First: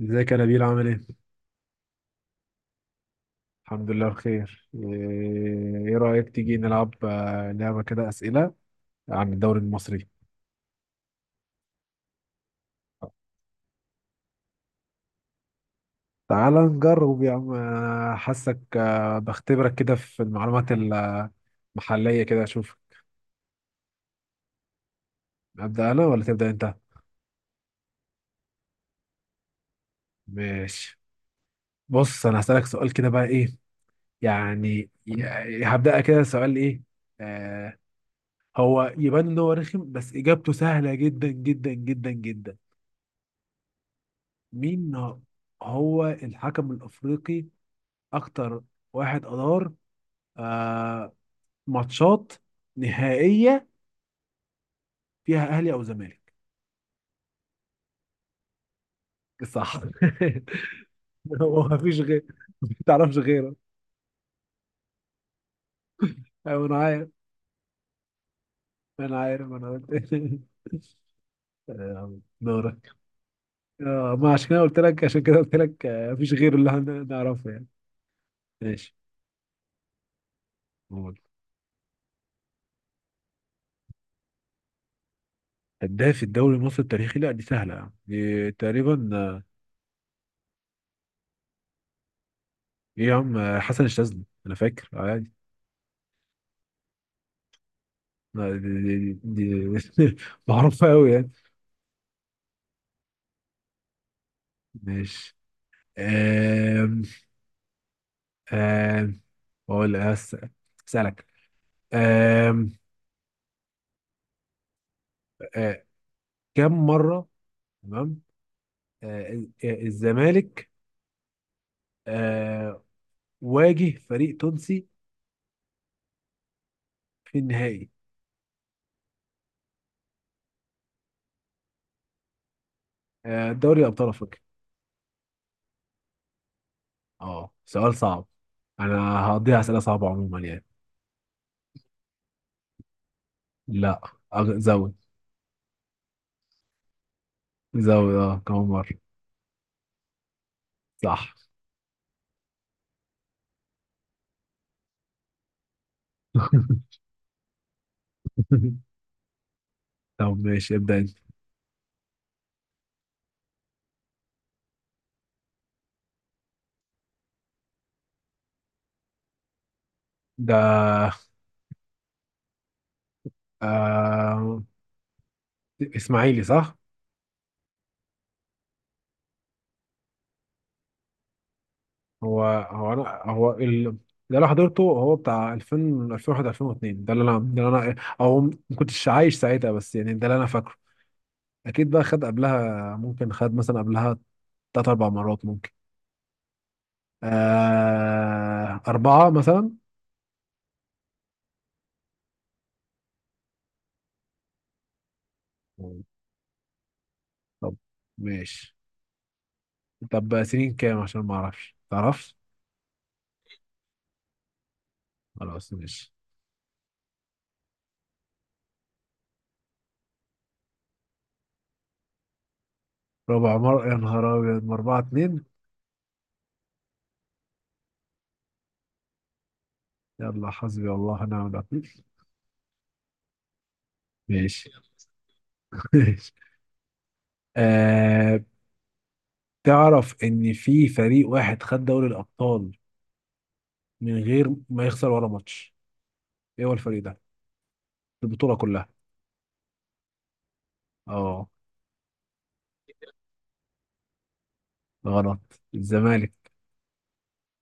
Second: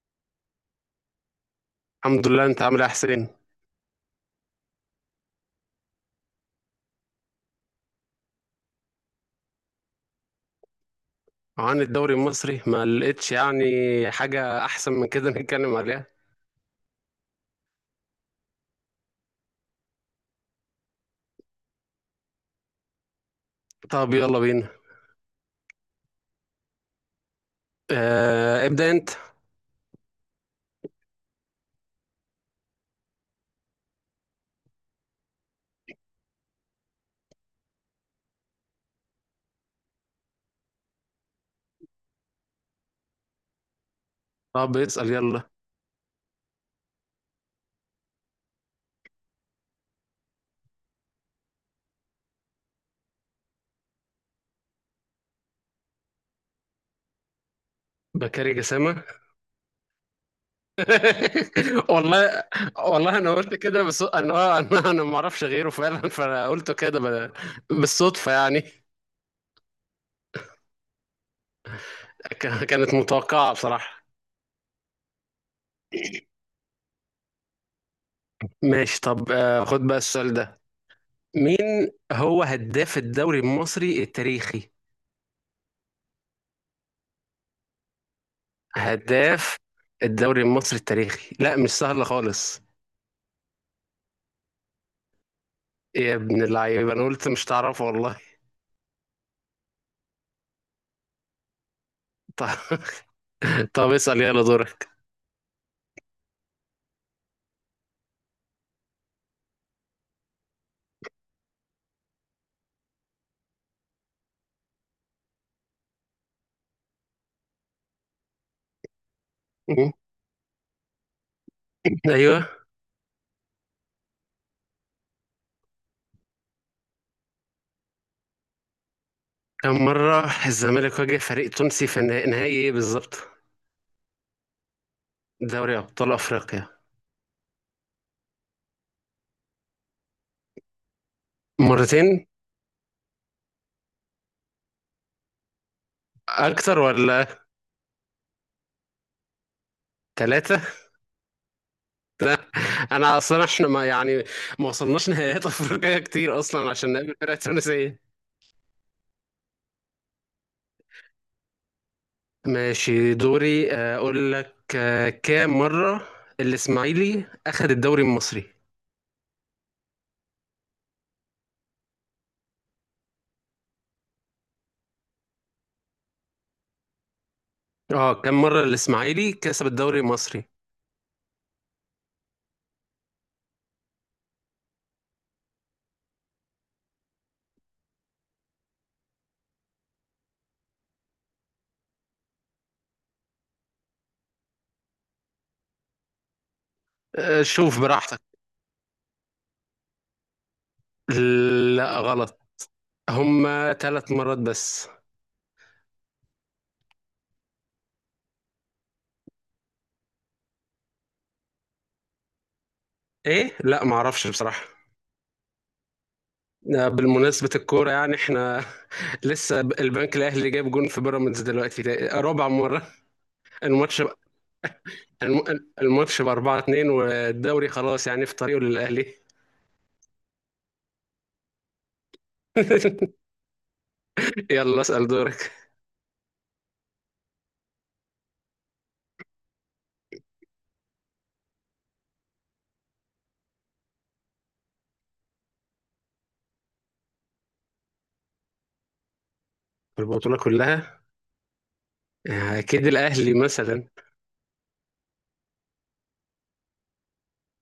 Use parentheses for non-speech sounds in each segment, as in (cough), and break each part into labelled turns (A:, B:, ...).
A: ازيك يا نبيل عامل ايه؟
B: الحمد لله. انت عامل ايه يا حسين؟
A: الحمد لله بخير. إيه رأيك تيجي نلعب، لعبة كده أسئلة عن الدوري المصري.
B: عن الدوري المصري ما لقيتش يعني حاجة احسن من كده (laughs) نتكلم عليها.
A: تعال نجرب يا عم، أنا حاسك، بختبرك كده في المعلومات المحلية كده أشوف.
B: طب يلا بينا.
A: أبدأ أنا ولا تبدأ أنت؟
B: اه ابدأ انت.
A: ماشي. بص، أنا هسألك سؤال كده بقى إيه يعني هبدأ كده سؤال إيه. آه هو يبان إن هو رخم، بس إجابته سهلة جدا جدا جدا جدا.
B: طب
A: مين
B: اسأل يلا.
A: هو الحكم الأفريقي اكتر واحد ادار آه ماتشات نهائيه فيها اهلي او زمالك؟
B: بكاري جسامة.
A: صح. (laughs) هو
B: (laughs)
A: مفيش غير؟
B: والله.
A: ما تعرفش
B: والله انا
A: غيره؟
B: قلت كده، بس انا انا ما اعرفش غيره فعلا، فانا
A: أيوة،
B: قلته
A: انا
B: كده
A: عارف،
B: بالصدفة يعني.
A: انا عارف، انا قلت. (laughs) دورك.
B: كانت متوقعة بصراحة.
A: ما عشان كده قلت لك، عشان كده قلت لك مفيش غيره اللي نعرفه يعني. ماشي.
B: ماشي، طب خد بقى السؤال ده.
A: قول.
B: مين هو هداف الدوري المصري التاريخي؟
A: هداف الدوري المصري التاريخي؟ لا دي سهله يعني، دي تقريبا،
B: هداف الدوري المصري التاريخي لا مش سهل خالص.
A: ايه يا عم، حسن الشاذلي، انا فاكر عادي.
B: إيه يا ابن اللعيبه، انا قلت مش تعرف والله.
A: لا، دي (laughs) معروفه قوي يعني.
B: (laughs) طب طب اسال يلا دورك.
A: ماشي. أم أم بقول أس- اسالك. أم أه، كم مره، تمام، أه، الزمالك
B: (laughs) ايوه.
A: أه، واجه فريق تونسي في النهائي،
B: كم مره الزمالك واجه فريق تونسي في نهائي ايه بالظبط؟
A: دوري ابطال افريقيا؟
B: دوري ابطال افريقيا.
A: اه سؤال صعب. انا هقضيها اسئله صعبه عموما يعني.
B: مرتين.
A: لا زود،
B: اكتر ولا؟
A: زود. اه كم مره؟
B: ثلاثه.
A: صح.
B: انا اصلا احنا ما يعني ما وصلناش نهائيات (laughs) افريقيا كتير اصلا عشان
A: (laughs)
B: نقابل فرق تونسيه.
A: طب ماشي، ابدا انت.
B: ماشي، دوري اقول لك، كام مره الاسماعيلي اخذ الدوري المصري؟
A: ده آه... اسماعيلي صح.
B: اه كم مرة الإسماعيلي كسب الدوري المصري؟
A: هو هو انا هو ده اللي انا حضرته، هو بتاع 2000 2001 2002. ده اللي انا او ما كنتش عايش ساعتها، بس يعني ده اللي انا فاكره. اكيد بقى خد قبلها، ممكن خد مثلا قبلها تلات اربع مرات ممكن.
B: شوف براحتك.
A: اربعة مثلا.
B: لا غلط. هما ثلاث مرات بس.
A: مم. طب ماشي. طب سنين كام عشان ما اعرفش تعرفش.
B: ايه، لا معرفش بصراحة.
A: خلاص ماشي.
B: بالمناسبة الكورة يعني احنا (laughs) لسه البنك الأهلي جايب جون في بيراميدز دلوقتي، ده رابع مرة.
A: ربع مرة يا
B: الماتش
A: نهار ابيض، ما 4-2.
B: الماتش ب 4-2، والدوري خلاص يعني في طريقه للأهلي.
A: يلا حسبي الله ونعم الوكيل.
B: (laughs)
A: ماشي.
B: يلا اسأل دورك.
A: (laughs) ماشي. آه تعرف ان في فريق واحد خد دوري الابطال من غير ما يخسر ولا ماتش؟ ايه هو الفريق ده؟ البطوله كلها.
B: البطولة كلها؟
A: اه
B: أكيد الأهلي مثلا.
A: غلط، الزمالك.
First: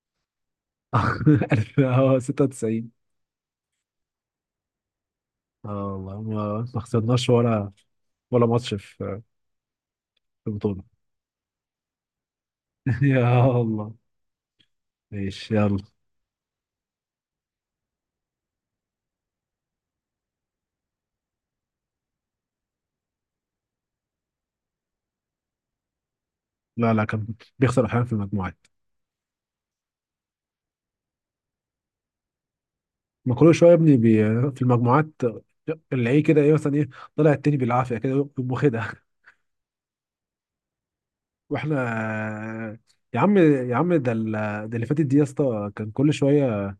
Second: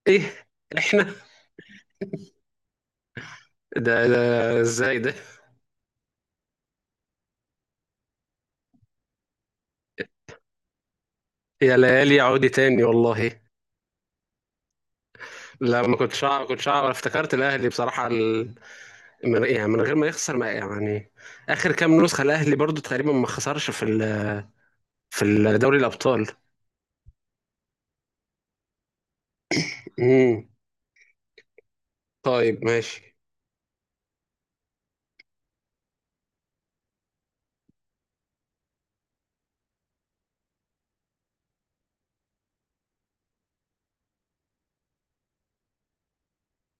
B: ايه؟ احنا؟
A: (laughs) 96.
B: ده ازاي ده؟
A: اه والله ما خسرناش ولا ماتش في البطوله.
B: يا ليالي عودي تاني
A: (laughs)
B: والله.
A: يا الله. ماشي يلا.
B: لا ما كنتش أعرف، افتكرت الأهلي بصراحة. من... يعني من غير ما يخسر ما يعني، آخر كام نسخة الأهلي برضو تقريبا ما خسرش في في دوري الأبطال.
A: لا لا، كان بيخسر احيانا في المجموعات.
B: امم. طيب ماشي.
A: ما كل شويه يا ابني، في المجموعات، اللي ايه كده، ايه مثلا، ايه، طلع التاني بالعافيه كده يقوم واخدها. واحنا يا عم، يا عم، ده اللي فاتت دي يا اسطى، كان كل شويه،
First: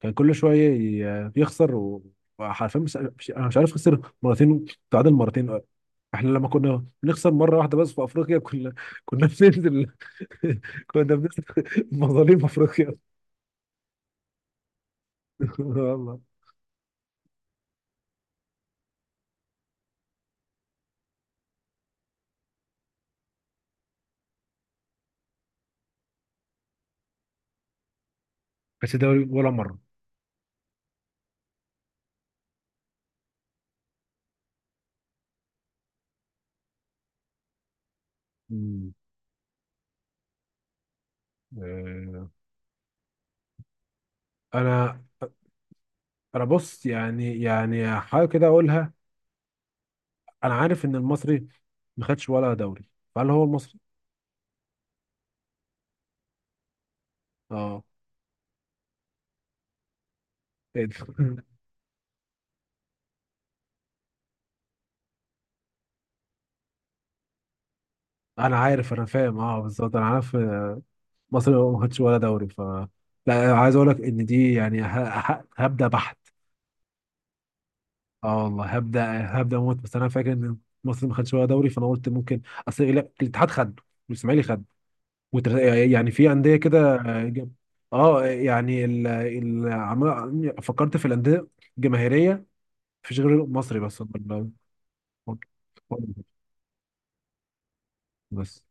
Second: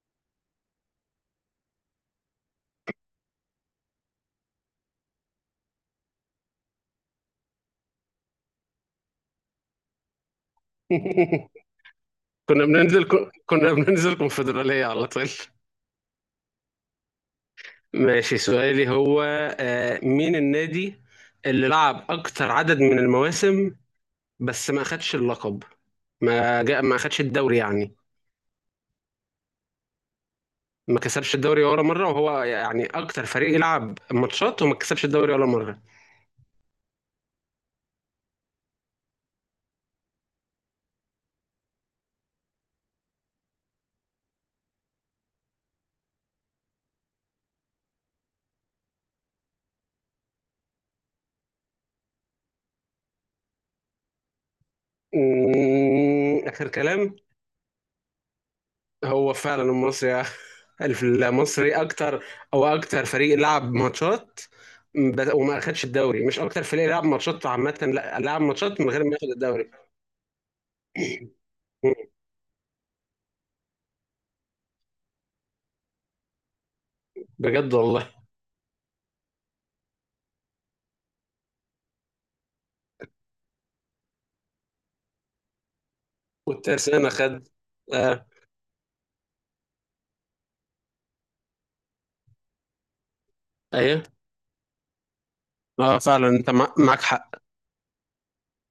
A: كان كل شويه يخسر وحرفيا انا مش عارف، خسر مرتين، تعادل مرتين. احنا لما كنا بنخسر مره واحده بس في افريقيا، كنا كنا بننزل. (laughs) كنا بننزل
B: (laughs)
A: مظالم
B: كنا
A: افريقيا.
B: بننزل كنا بننزل كونفدرالية على طول.
A: (laughs) والله.
B: ماشي، سؤالي هو، مين النادي اللي لعب أكتر عدد من المواسم بس ما خدش اللقب؟ ما خدش الدوري يعني،
A: بس دوري ولا مره؟
B: ما كسبش الدوري ولا مره، وهو يعني اكتر فريق يلعب ماتشات وما كسبش الدوري ولا مره.
A: مم. آه، انا، بص يعني، حاجه كده اقولها. انا عارف ان المصري ما خدش ولا دوري، فهل هو المصري؟
B: اخر كلام.
A: اه.
B: هو فعلا المصري. (laughs)
A: إيه ده؟
B: المصري اكتر، او اكتر فريق لعب ماتشات، وما اخدش الدوري. مش اكتر فريق لعب ماتشات عامه، لا،
A: (laughs)
B: لعب
A: انا
B: ماتشات من
A: عارف، انا
B: غير ما ياخد
A: فاهم، اه
B: الدوري.
A: بالظبط، انا عارف. مصر ما
B: أمم،
A: خدتش ولا دوري لا، عايز اقول لك ان دي يعني، هبدا بحت.
B: بجد والله.
A: اه والله هبدا، هبدا موت، بس انا فاكر ان مصر ما خدتش ولا دوري، فانا قلت ممكن. اصل لا، الاتحاد خد، والاسماعيلي خد والتر- يعني في انديه كده،
B: والترسانة خد.
A: اه
B: آه.
A: يعني فكرت في الانديه الجماهيريه. مفيش غير مصري
B: ايوه.
A: بس.
B: اه فعلا انت معاك حق.
A: بس.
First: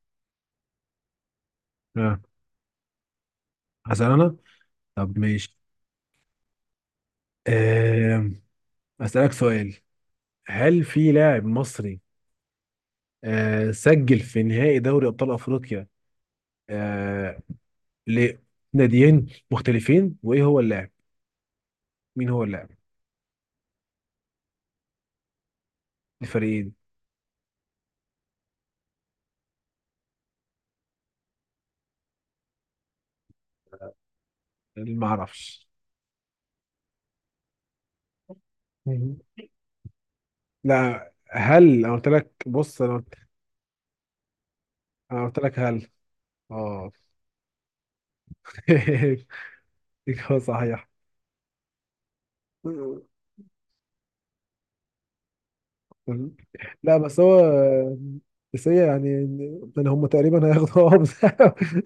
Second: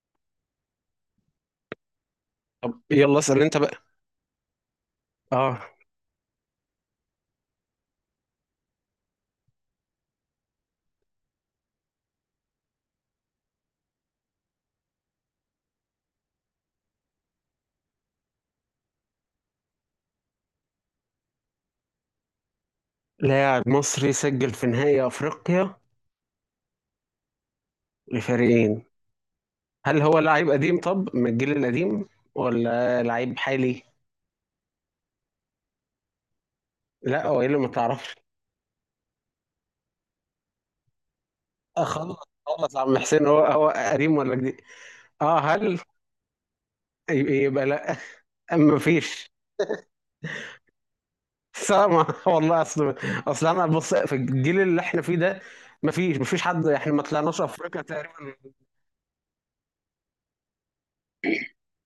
A: آه.
B: طب يلا اسال انت بقى.
A: هسأل انا. طب ماشي.
B: اه.
A: آه، أسألك سؤال. هل في لاعب مصري سجل في نهائي دوري ابطال افريقيا آه لناديين مختلفين، وايه هو اللاعب؟ مين هو اللاعب؟
B: لاعب مصري سجل في نهائي افريقيا
A: الفريقين.
B: لفريقين؟ هل هو لعيب قديم، طب من الجيل القديم ولا لعيب حالي؟
A: ما اعرفش؟
B: لا، هو ايه اللي ما تعرفش؟
A: مم. لا، هل انا قلت
B: خلاص.
A: لك؟
B: خلاص يا
A: بص، انا
B: عم
A: قلت،
B: حسين، هو قديم ولا جديد؟
A: أنا
B: اه
A: قلت لك
B: هل
A: هل؟ اه.
B: يبقى لا، ما
A: (laughs)
B: فيش.
A: إجابة صحيح.
B: سامع؟ (laughs) والله اصل، اصل انا بص، في الجيل اللي احنا فيه ده ما فيش حد، احنا
A: لا
B: ما
A: بس هو،
B: طلعناش افريقيا تقريبا.
A: بس هي يعني، يعني هم تقريبا هياخدوا. (laughs) اه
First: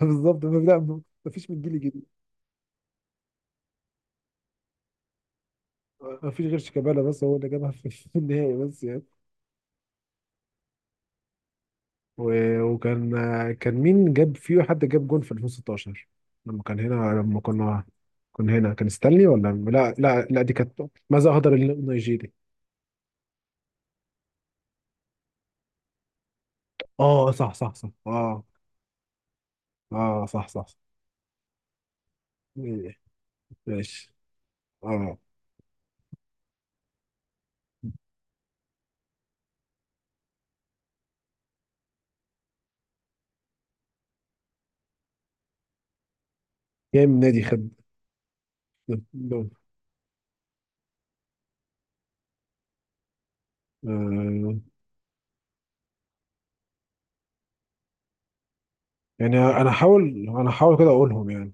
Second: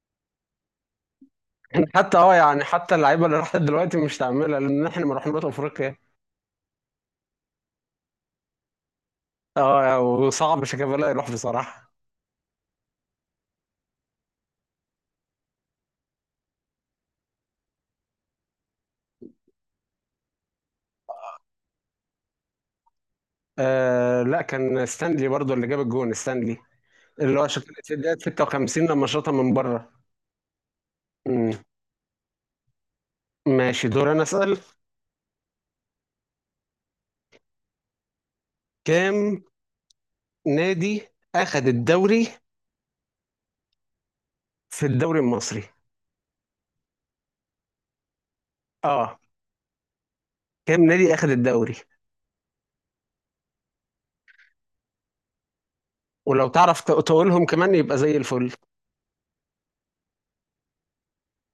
A: بالظبط. لا، مفيش من جيل جديد.
B: حتى حتى اللعيبه اللي راحت دلوقتي مش تعملها، لان احنا ما رحناش افريقيا.
A: مفيش غير شيكابالا، بس هو اللي جابها في النهائي بس يعني.
B: اه، وصعب شيكابالا يروح بصراحه.
A: وكان، كان مين جاب فيه؟ حد جاب جون في 2016 لما كان هنا، لما كنا، كنا هنا. كان ستانلي ولا، لا لا لا، دي كانت ماذا أهدر النيجيري.
B: آه لا، كان ستانلي برضو اللي جاب الجون، ستانلي
A: اه
B: اللي هو
A: صح صح
B: شكل
A: صح
B: دقيقة
A: اه.
B: 56 لما شاطها من بره.
A: اه صح صح, صح.
B: مم. ماشي، دور
A: ماشي.
B: انا اسال.
A: اه
B: كام نادي اخذ الدوري في الدوري المصري؟
A: كام نادي خد
B: اه
A: دول؟
B: كام نادي اخذ الدوري؟
A: آه.
B: ولو تعرف تقولهم كمان يبقى زي الفل.
A: يعني انا هحاول، كده اقولهم يعني.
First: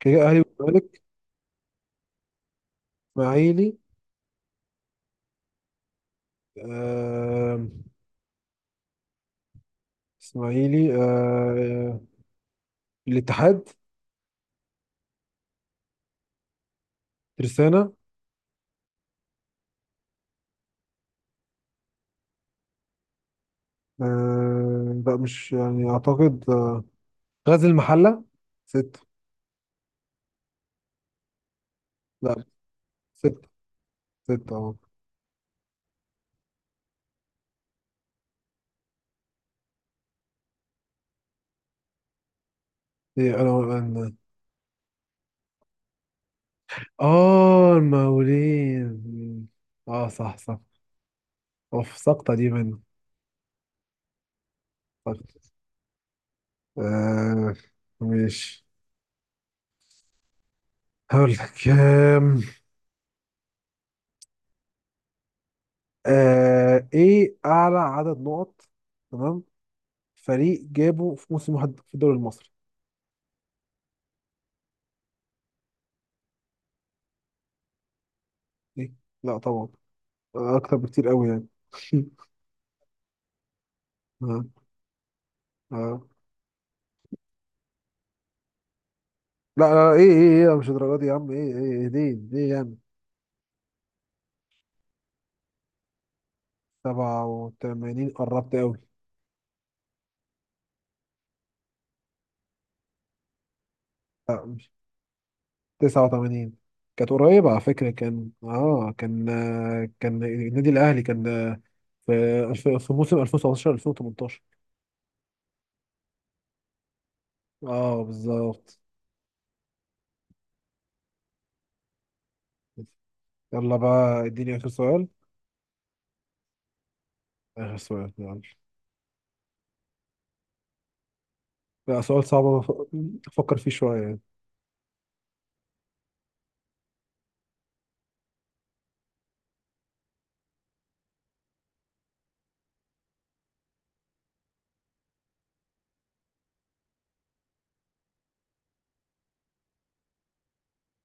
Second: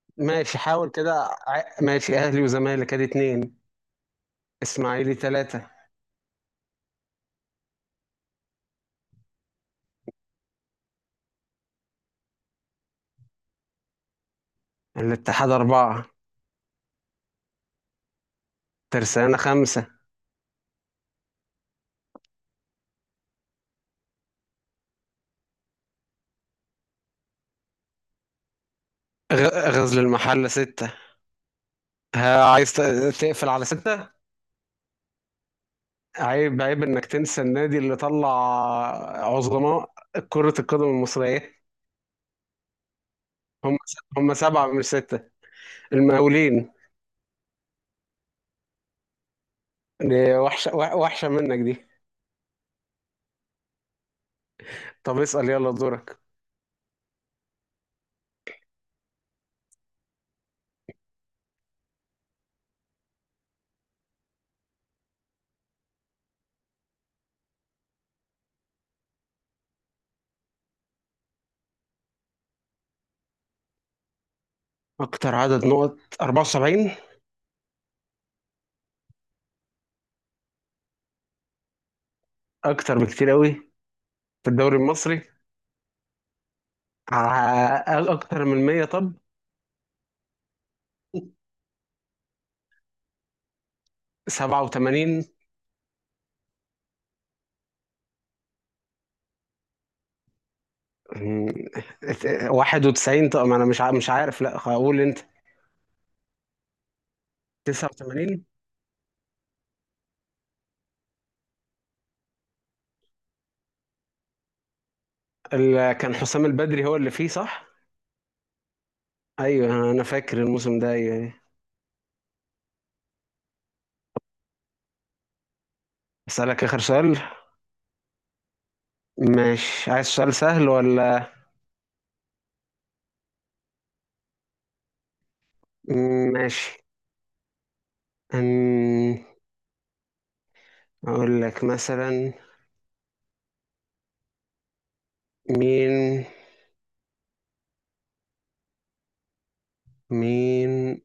A: كده، اهلي
B: ماشي، حاول
A: والزمالك،
B: كده. ماشي، اهلي وزمالك ادي اتنين.
A: اسماعيلي.
B: اسماعيلي تلاتة.
A: آه. اسماعيلي آه. الاتحاد،
B: الاتحاد اربعة.
A: ترسانة.
B: ترسانة خمسة.
A: آه لا، مش يعني، أعتقد غزل المحلة، ستة.
B: غزل المحلة ستة.
A: لا
B: ها، عايز
A: ستة،
B: تقفل على ستة؟
A: ستة اه.
B: عيب انك تنسى النادي اللي طلع عظماء كرة القدم المصرية.
A: إيه؟ أنا
B: هم.
A: أنا
B: هم سبعة من ستة، المقاولين.
A: آه المقاولين. آه
B: دي
A: صح صح.
B: وحشة، وحشة منك دي.
A: أوف سقطة دي مني.
B: طب
A: سقطة.
B: اسأل يلا دورك.
A: آه ماشي. هقول لك إيه أعلى عدد نقط، تمام، فريق جابه في موسم واحد في الدوري المصري.
B: أكتر عدد نقط 74؟
A: إيه؟ لا طبعا، أكتر بكتير قوي يعني. (laughs)
B: أكتر بكتير قوي
A: آه.
B: في الدوري المصري؟
A: آه
B: أكتر من 100؟ طب
A: لا لا ايه ايه ايه لا، مش الدرجات دي يا عم، ايه ايه دي جامد.
B: 87؟
A: 87 قربت قوي.
B: مم، 91؟ طب ما أنا مش مش عارف،
A: لا
B: لا
A: مش،
B: أقول أنت.
A: 89 كانت قريبة على فكرة، كان
B: 89؟
A: كان النادي الأهلي، كان في في موسم 2017 2018.
B: كان حسام البدري هو اللي فيه صح؟
A: اه بالظبط.
B: أيوه، أنا فاكر الموسم ده، أيوه أيوه.
A: يلا بقى، اديني آخر سؤال.
B: أسألك آخر سؤال.
A: آخر سؤال يلا.
B: ماشي، عايز سؤال سهل ولا؟
A: لا سؤال صعب، أفكر فيه شوية.
B: ماشي. أم، أقول لك مثلا، مين مين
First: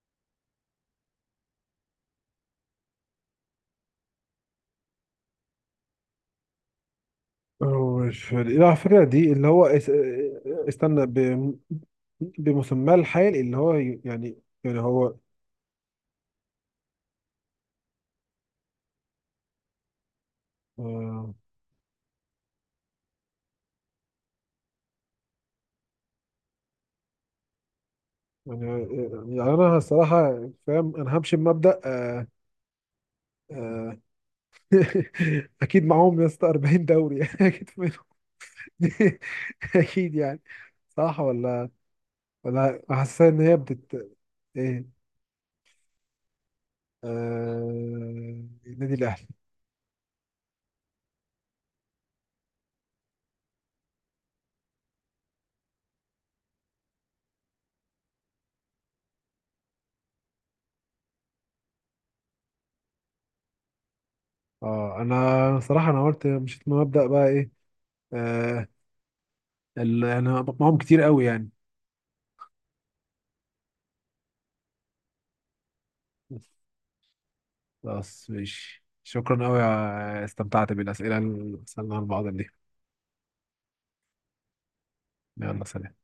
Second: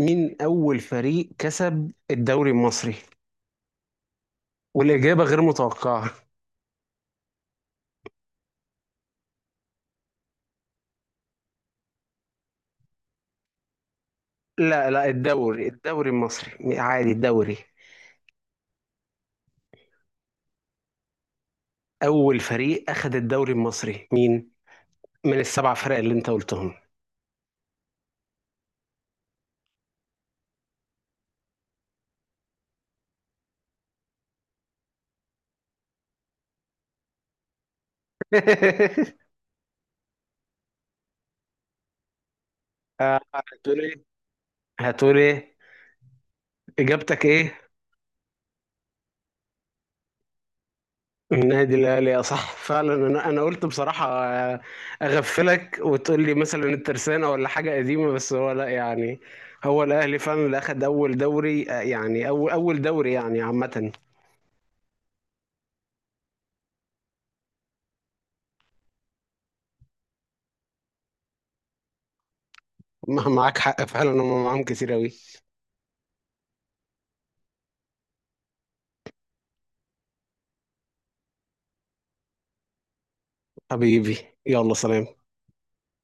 B: مين أول فريق كسب الدوري المصري؟ والإجابة غير متوقعة.
A: هو الفريق، لا الفكرة دي اللي هو استنى، بمسماه الحال اللي هو يعني،
B: لا لا،
A: هو
B: الدوري المصري عادي، الدوري.
A: آه،
B: أول فريق أخد الدوري المصري مين؟ من السبع فرق اللي أنت قلتهم.
A: انا الصراحة فاهم، انا همشي بمبدأ، آه، (laughs) اكيد معاهم يا اسطى 40 دوري. (laughs) اكيد منهم. (laughs)
B: (laughs)
A: اكيد يعني، صح ولا، ولا حاسس ان هي
B: هتقول إيه؟
A: بتت؟ ايه.
B: هتقول إيه إجابتك إيه؟
A: النادي الاهلي.
B: النادي الاهلي. يا صح فعلا، انا قلت بصراحه اغفلك وتقول لي مثلا الترسانه ولا حاجه قديمه، بس هو لا يعني، هو الاهلي فعلا اللي اخد اول دوري، يعني اول دوري يعني عامه.
A: اه انا صراحه، انا قلت مشيت من مبدأ بقى ايه، آه، انا بقمعهم كتير قوي يعني.
B: (laughs) معاك حق فعلا، هم معاهم كتير قوي.
A: خلاص ماشي، شكرا قوي. استمتعت بالاسئله اللي سالناها لبعض دي.
B: حبيبي. يلا سلام.
A: يلا سلام.